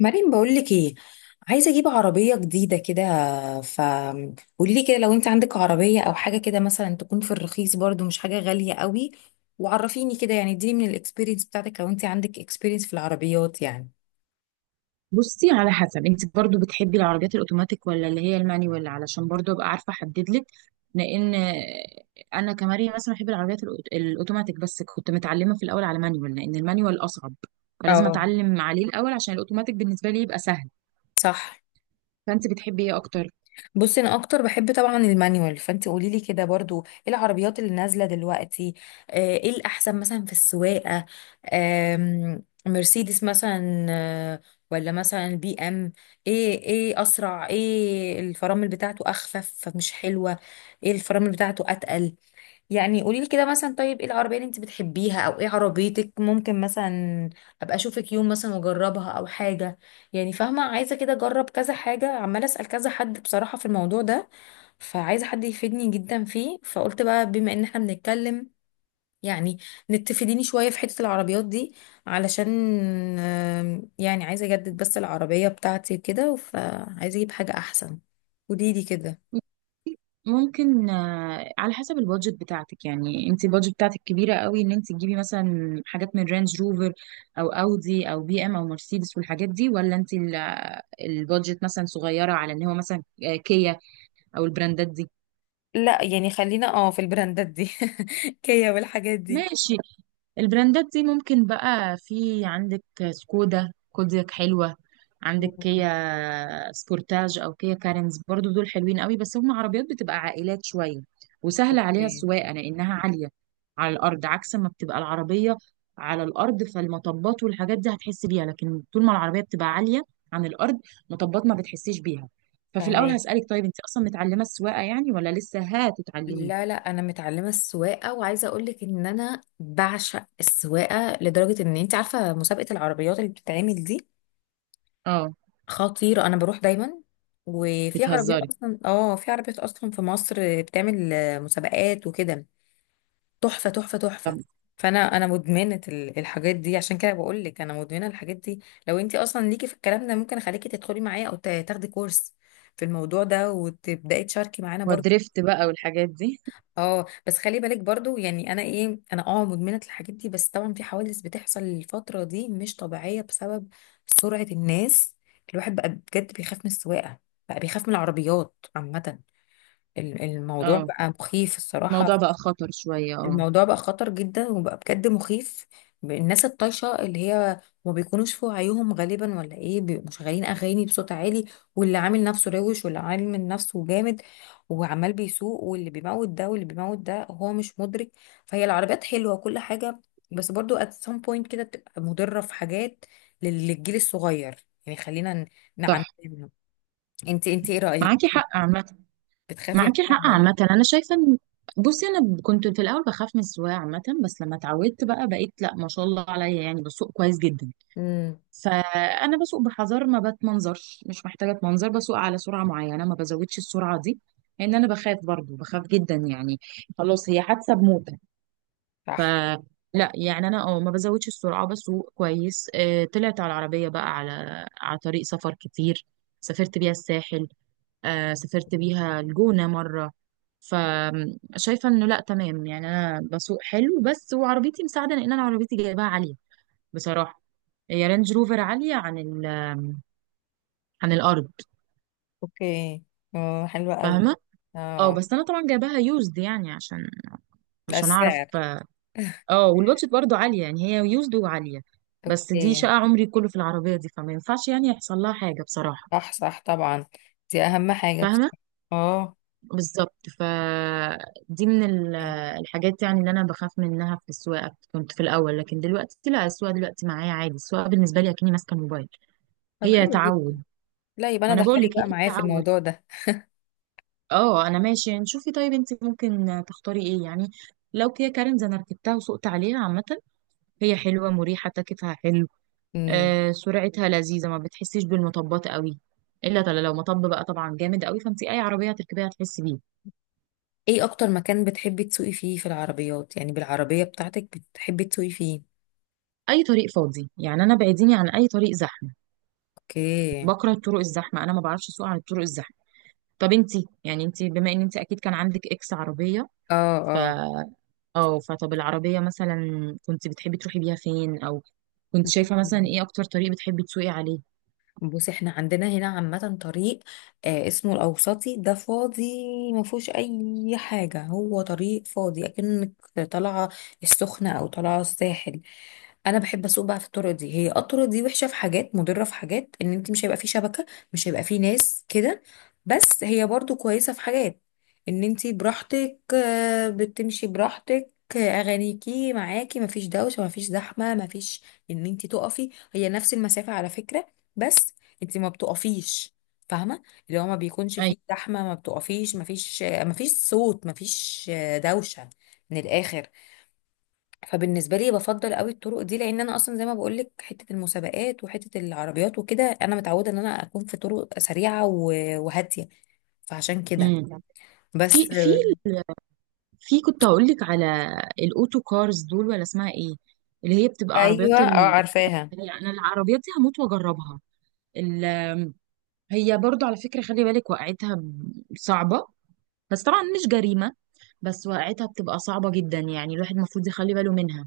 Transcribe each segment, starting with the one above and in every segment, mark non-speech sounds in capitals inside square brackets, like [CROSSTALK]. مريم، بقولك ايه. عايزه اجيب عربيه جديده كده. ف قولي لي كده لو انت عندك عربيه او حاجه كده مثلا تكون في الرخيص برضو، مش حاجه غاليه قوي. وعرفيني كده، يعني اديني من الاكسبيرينس بتاعتك لو انت عندك اكسبيرينس في العربيات يعني. بصي، على حسب انت برضو بتحبي العربيات الاوتوماتيك ولا اللي هي المانيوال، علشان برضو ابقى عارفه احدد لك. لان انا كماري مثلا بحب العربيات الاوتوماتيك، بس كنت متعلمه في الاول على مانيوال لان المانيوال اصعب، فلازم اه، اتعلم عليه الاول عشان الاوتوماتيك بالنسبه لي يبقى سهل. صح. فانت بتحبي ايه اكتر؟ بصي انا اكتر بحب طبعا المانيوال، فانت قولي لي كده برضو ايه العربيات اللي نازله دلوقتي. ايه الاحسن مثلا في السواقه؟ مرسيدس مثلا، ولا مثلا بي ام؟ ايه ايه اسرع؟ ايه الفرامل بتاعته اخفف فمش حلوه؟ ايه الفرامل بتاعته اتقل؟ يعني قولي لي كده مثلا. طيب ايه العربية اللي انت بتحبيها او ايه عربيتك، ممكن مثلا ابقى اشوفك يوم مثلا واجربها او حاجة؟ يعني فاهمة، عايزة كده اجرب كذا حاجة، عمالة اسأل كذا حد بصراحة في الموضوع ده. فعايزة حد يفيدني جدا فيه، فقلت بقى بما ان احنا بنتكلم يعني نتفيديني شوية في حتة العربيات دي، علشان يعني عايزة اجدد بس العربية بتاعتي كده، فعايزة اجيب حاجة احسن. قولي لي كده. ممكن، على حسب البادجت بتاعتك. يعني انت البادجت بتاعتك كبيره قوي ان انت تجيبي مثلا حاجات من رينج روفر او اودي او بي ام او مرسيدس والحاجات دي، ولا انت البادجت مثلا صغيره على ان هو مثلا كيا او البراندات دي. لا يعني خلينا اه في البراندات دي. [LAUGHS] كيا والحاجات دي. ماشي، البراندات دي ممكن بقى في عندك سكودا كودياك حلوة، عندك مم. كيا سبورتاج أو كيا كارنز، برضو دول حلوين قوي بس هم عربيات بتبقى عائلات شوية، وسهلة عليها اوكي. السواقة لأنها عالية على الأرض، عكس ما بتبقى العربية على الأرض فالمطبات والحاجات دي هتحس بيها، لكن طول ما العربية بتبقى عالية عن الأرض، مطبات ما بتحسيش بيها. ففي الأول فهماكي. هسألك، طيب أنت أصلا متعلمة السواقة يعني ولا لسه هتتعلمي؟ لا لا، انا متعلمه السواقه، وعايزه اقول لك ان انا بعشق السواقه لدرجه ان انت عارفه مسابقه العربيات اللي بتتعمل دي، اه، خطيره. انا بروح دايما. وفي عربيات بتهزري. اصلا، اه في عربيات اصلا في مصر بتعمل مسابقات وكده، تحفه تحفه طب تحفه. فانا مدمنه الحاجات دي، عشان كده بقول لك انا مدمنه الحاجات دي. لو انت اصلا ليكي في الكلام ده، ممكن اخليكي تدخلي معايا او تاخدي كورس في الموضوع ده وتبداي تشاركي معانا برضه. ودريفت بقى والحاجات دي. اه بس خلي بالك برضو. يعني انا ايه، انا اه مدمنه الحاجات دي، بس طبعا في حوادث بتحصل الفتره دي مش طبيعيه بسبب سرعه الناس. الواحد بقى بجد بيخاف من السواقه، بقى بيخاف من العربيات عامه. الموضوع اه، بقى مخيف الموضوع الصراحه. بقى خطر شوية، اه. الموضوع بقى خطر جدا، وبقى بجد مخيف. الناس الطايشه اللي هي ما بيكونوش في وعيهم غالبا ولا ايه، بيبقوا مشغلين اغاني بصوت عالي، واللي عامل نفسه روش، واللي عامل نفسه جامد، وعمال بيسوق، واللي بيموت ده واللي بيموت ده هو مش مدرك. فهي العربيات حلوه وكل حاجه، بس برضو at some point كده بتبقى مضره في حاجات للجيل الصغير، يعني خلينا. نعم. صح، انت انت ايه رايك، معاكي حق عامة. بتخافي معاكي منها حق ولا؟ عامة. أنا شايفة إن، بصي أنا كنت في الأول بخاف من السواقة عامة، بس لما اتعودت بقى بقيت لأ، ما شاء الله عليا، يعني بسوق كويس جدا. امم. فأنا بسوق بحذر، ما بتمنظرش، مش محتاجة أتمنظر، بسوق على سرعة معينة ما بزودش السرعة دي، لأن أنا بخاف، برضو بخاف جدا، يعني خلاص هي حادثة بموت. ف، صح. لا يعني انا اه ما بزودش السرعه، بسوق كويس. طلعت على العربيه بقى على طريق سفر كتير، سافرت بيها الساحل، سافرت بيها الجونه مره. فشايفه انه لا تمام، يعني انا بسوق حلو، بس وعربيتي مساعده لان انا عربيتي جايباها عاليه بصراحه. هي رينج روفر عاليه عن ال... عن الارض. اوكي. اه، حلوة قوي. فاهمه. اه اه. بس انا طبعا جايباها يوزد، يعني عشان، ده عشان اعرف. السعر. اه والبادجت برضه عالية، يعني هي يوزد وعالية، بس دي اوكي. شقة عمري كله في العربية دي، فما ينفعش يعني يحصل لها حاجة بصراحة. صح، صح طبعا. دي اهم حاجة فاهمة بصراحة. اه. بالظبط، فدي من الحاجات يعني اللي أنا بخاف منها في السواقة، كنت في الأول، لكن دلوقتي لا، السواقة دلوقتي معايا عادي، السواقة بالنسبة لي أكني ماسكة الموبايل، طب هي حلو جدا. تعود. لا يبقى ما أنا انا بقول دخلك لك هي بقى معايا في تعود. الموضوع ده. اه أنا ماشي، يعني شوفي طيب أنت ممكن تختاري إيه يعني؟ لو كيا كارنز أنا ركبتها وسقت عليها عامة، هي حلوة مريحة، تكتها حلو، امم. سرعتها لذيذة، ما بتحسيش بالمطبات قوي، إلا لو مطب بقى طبعا جامد قوي فانت أي عربية هتركبيها هتحسي بيه. ايه اكتر مكان بتحبي تسوقي فيه في العربيات، يعني بالعربية بتاعتك بتحبي تسوقي فيه؟ أي طريق فاضي، يعني أنا بعيديني عن أي طريق زحمة، اوكي. بكره الطرق الزحمة، أنا ما بعرفش أسوق عن الطرق الزحمة. طب أنت، يعني أنت بما إن أنت أكيد كان عندك إكس عربية، ف، اه. اه فطب العربية مثلا كنت بتحبي تروحي بيها فين، أو كنت اه. شايفة مثلا إيه أكتر طريق بتحبي تسوقي عليه؟ بص احنا عندنا هنا عامة طريق آه اسمه الأوسطي ده، فاضي. ما فيهوش أي حاجة، هو طريق فاضي أكنك طالعة السخنة أو طالعة الساحل. أنا بحب أسوق بقى في الطرق دي. هي آه الطرق دي وحشة في حاجات، مضرة في حاجات، إن أنت مش هيبقى فيه شبكة، مش هيبقى فيه ناس كده. بس هي برضو كويسة في حاجات، إن أنت براحتك آه بتمشي براحتك، اغانيكي معاكي، مفيش دوشه، مفيش زحمه، مفيش ان انت تقفي. هي نفس المسافه على فكره، بس انت ما بتقفيش، فاهمه؟ اللي هو ما بيكونش أي، فيه زحمه، ما بتقفيش، ما فيش، ما فيش صوت، ما فيش دوشه، من الاخر. فبالنسبه لي بفضل قوي الطرق دي، لان انا اصلا زي ما بقول لك حته المسابقات وحته العربيات وكده، انا متعوده ان انا اكون في طرق سريعه وهاديه. فعشان كده. امم، في بس. في في كنت هقول لك على الاوتو كارز دول ولا اسمها ايه، اللي هي بتبقى ايوه عربيات ال... اه، عارفاها. يعني انا العربيات دي هموت واجربها. ال... هي برضو على فكرة خلي بالك وقعتها صعبة، بس طبعا مش جريمة، بس وقعتها بتبقى صعبة جدا، يعني الواحد المفروض يخلي باله منها.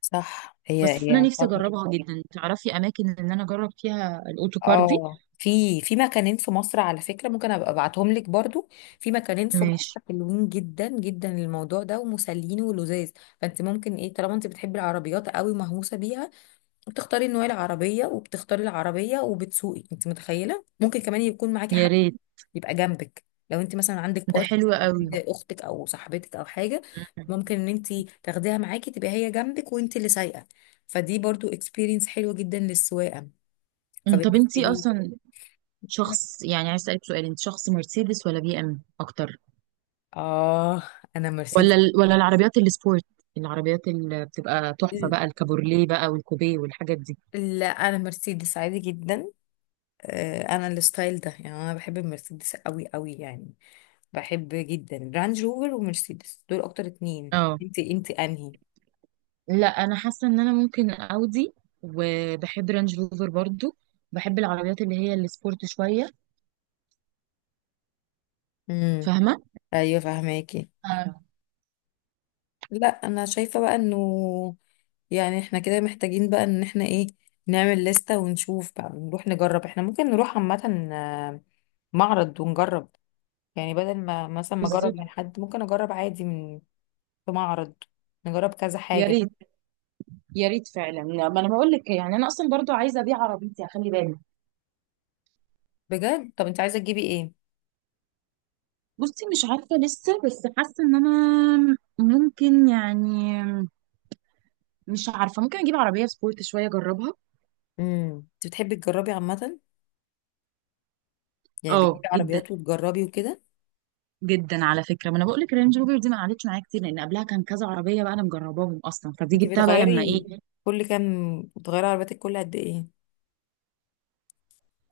صح. هي بس انا هي نفسي خطر. اجربها جدا، تعرفي اماكن ان انا اجرب فيها الاوتو كار دي؟ اه في في مكانين في مصر على فكرة، ممكن ابقى ابعتهم لك برضو. في مكانين في مصر ماشي. حلوين جدا جدا للموضوع ده، ومسلين ولذاذ. فانت ممكن ايه، طالما انت بتحبي العربيات قوي ومهووسة بيها، بتختاري النوع العربية وبتختاري العربية وبتسوقي، انت متخيلة ممكن كمان يكون معاكي يا حد ريت، يبقى جنبك، لو انت مثلا عندك ده بارتنر حلو او قوي. اختك او صاحبتك او حاجة، ممكن ان انت تاخديها معاكي، تبقى هي جنبك وانت اللي سايقة. فدي برضو اكسبيرينس حلوة جدا للسواقة، أمم. طب فبالنسبة انتي لي. اصلا شخص، يعني عايز اسالك سؤال، انت شخص مرسيدس ولا بي ام اكتر، اه. انا مرسيدس. ولا ال... ولا العربيات السبورت، العربيات اللي بتبقى تحفة بقى الكابورليه بقى والكوبيه والحاجات دي؟ لا، انا مرسيدس عادي جدا. انا الستايل ده يعني، انا بحب المرسيدس قوي قوي يعني. بحب جدا رانج روفر ومرسيدس، دول اكتر اتنين. اه، انت انت انهي؟ لا انا حاسة ان انا ممكن اودي، وبحب رانج روفر برضو، بحب العربيات اللي هي السبورت شوية. امم. فاهمة. ايوه فهماكي. آه. لا انا شايفه بقى انه يعني احنا كده محتاجين بقى ان احنا ايه، نعمل لستة ونشوف بقى، نروح نجرب. احنا ممكن نروح عامه معرض ونجرب، يعني بدل ما مثلا ما اجرب من بالظبط. حد، ممكن اجرب عادي من في معرض، نجرب كذا يا حاجة. ريت، يا ريت فعلا. لا، ما انا بقول لك، يعني انا اصلا برضو عايزه ابيع عربيتي، خلي بالك. بجد؟ طب انت عايزة تجيبي ايه؟ بصي مش عارفه لسه، بس حاسه ان انا ممكن يعني، مش عارفه، ممكن اجيب عربيه سبورت شويه اجربها. امم. انت بتحبي تجربي عامة، يعني اه بتجيبي جدا، عربيات وتجربي وكده. جدا، على فكره ما انا بقول لك رينج روفر دي ما قعدتش معايا كتير، لان قبلها كان كذا عربيه بقى انا مجرباهم اصلا، فدي انت جبتها بقى لما بتغيري ايه. كل كام بتغيري عربيتك، كل قد ايه؟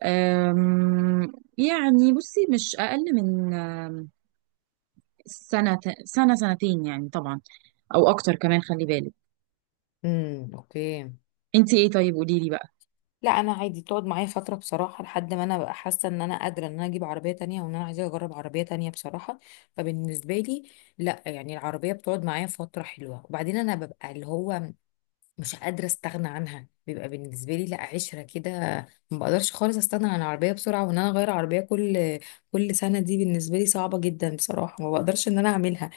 أم، يعني بصي مش اقل من سنه، سنه سنتين، يعني طبعا، او اكتر كمان خلي بالك. امم. اوكي. انت ايه طيب قولي لي بقى. لا انا عادي، بتقعد معايا فترة بصراحة، لحد ما انا بقى حاسة ان انا قادرة ان انا اجيب عربية تانية، وان انا عايزة اجرب عربية تانية بصراحة. فبالنسبة لي لا، يعني العربية بتقعد معايا فترة حلوة، وبعدين انا ببقى اللي هو مش قادرة استغنى عنها، بيبقى بالنسبة لي لا عشرة كده، ما بقدرش خالص استغنى عن العربية بسرعة. وان انا اغير عربية كل سنة، دي بالنسبة لي صعبة جدا بصراحة، ما بقدرش ان انا اعملها.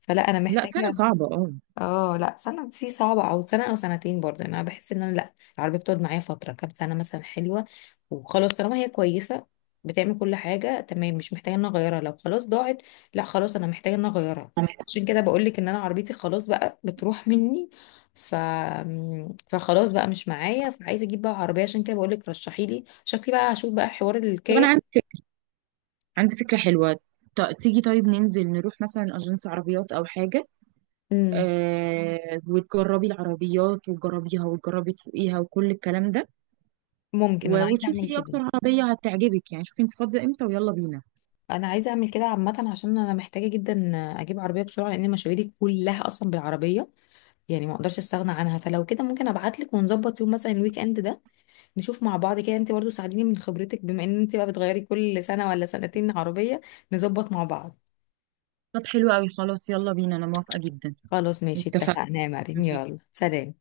فلا انا لا سنه محتاجة. صعبه، اه. اه لا، سنة دي صعبة، او سنة او سنتين برضه. يعني انا بحس ان انا لا، العربية بتقعد معايا فترة كام سنة مثلا حلوة، وخلاص طالما هي كويسة، بتعمل كل حاجة تمام، مش محتاجة ان انا اغيرها. لو خلاص ضاعت، لا خلاص انا محتاجة ان انا اغيرها. عشان كده بقولك ان انا عربيتي خلاص بقى بتروح مني، ف فخلاص بقى مش معايا، فعايزة اجيب بقى عربية. عشان كده بقولك رشحيلي، شكلي بقى هشوف بقى حوار طب انا الكيا. عندي فكره، عندي فكره حلوه، تيجي طيب ننزل نروح مثلا اجنس عربيات او حاجه، امم. وتجربي العربيات وتجربيها وتجربي تسوقيها وكل الكلام ده، ممكن، انا عايزة وتشوفي اعمل ايه كده. اكتر عربية هتعجبك، يعني شوفي انت فاضية امتى ويلا بينا. انا عايزه اعمل كده عامه، عشان انا محتاجه جدا اجيب عربيه بسرعه لان مشاويري كلها اصلا بالعربيه، يعني ما اقدرش استغنى عنها. فلو كده ممكن ابعت لك ونظبط يوم مثلا الويك اند ده، نشوف مع بعض كده. انت برضو ساعديني من خبرتك، بما ان انت بقى بتغيري كل سنه ولا سنتين عربيه، نظبط مع بعض. طب حلو قوي، خلاص يلا بينا، انا موافقة جدا. خلاص ماشي، اتفقنا. اتفقنا يا مريم، يلا سلام.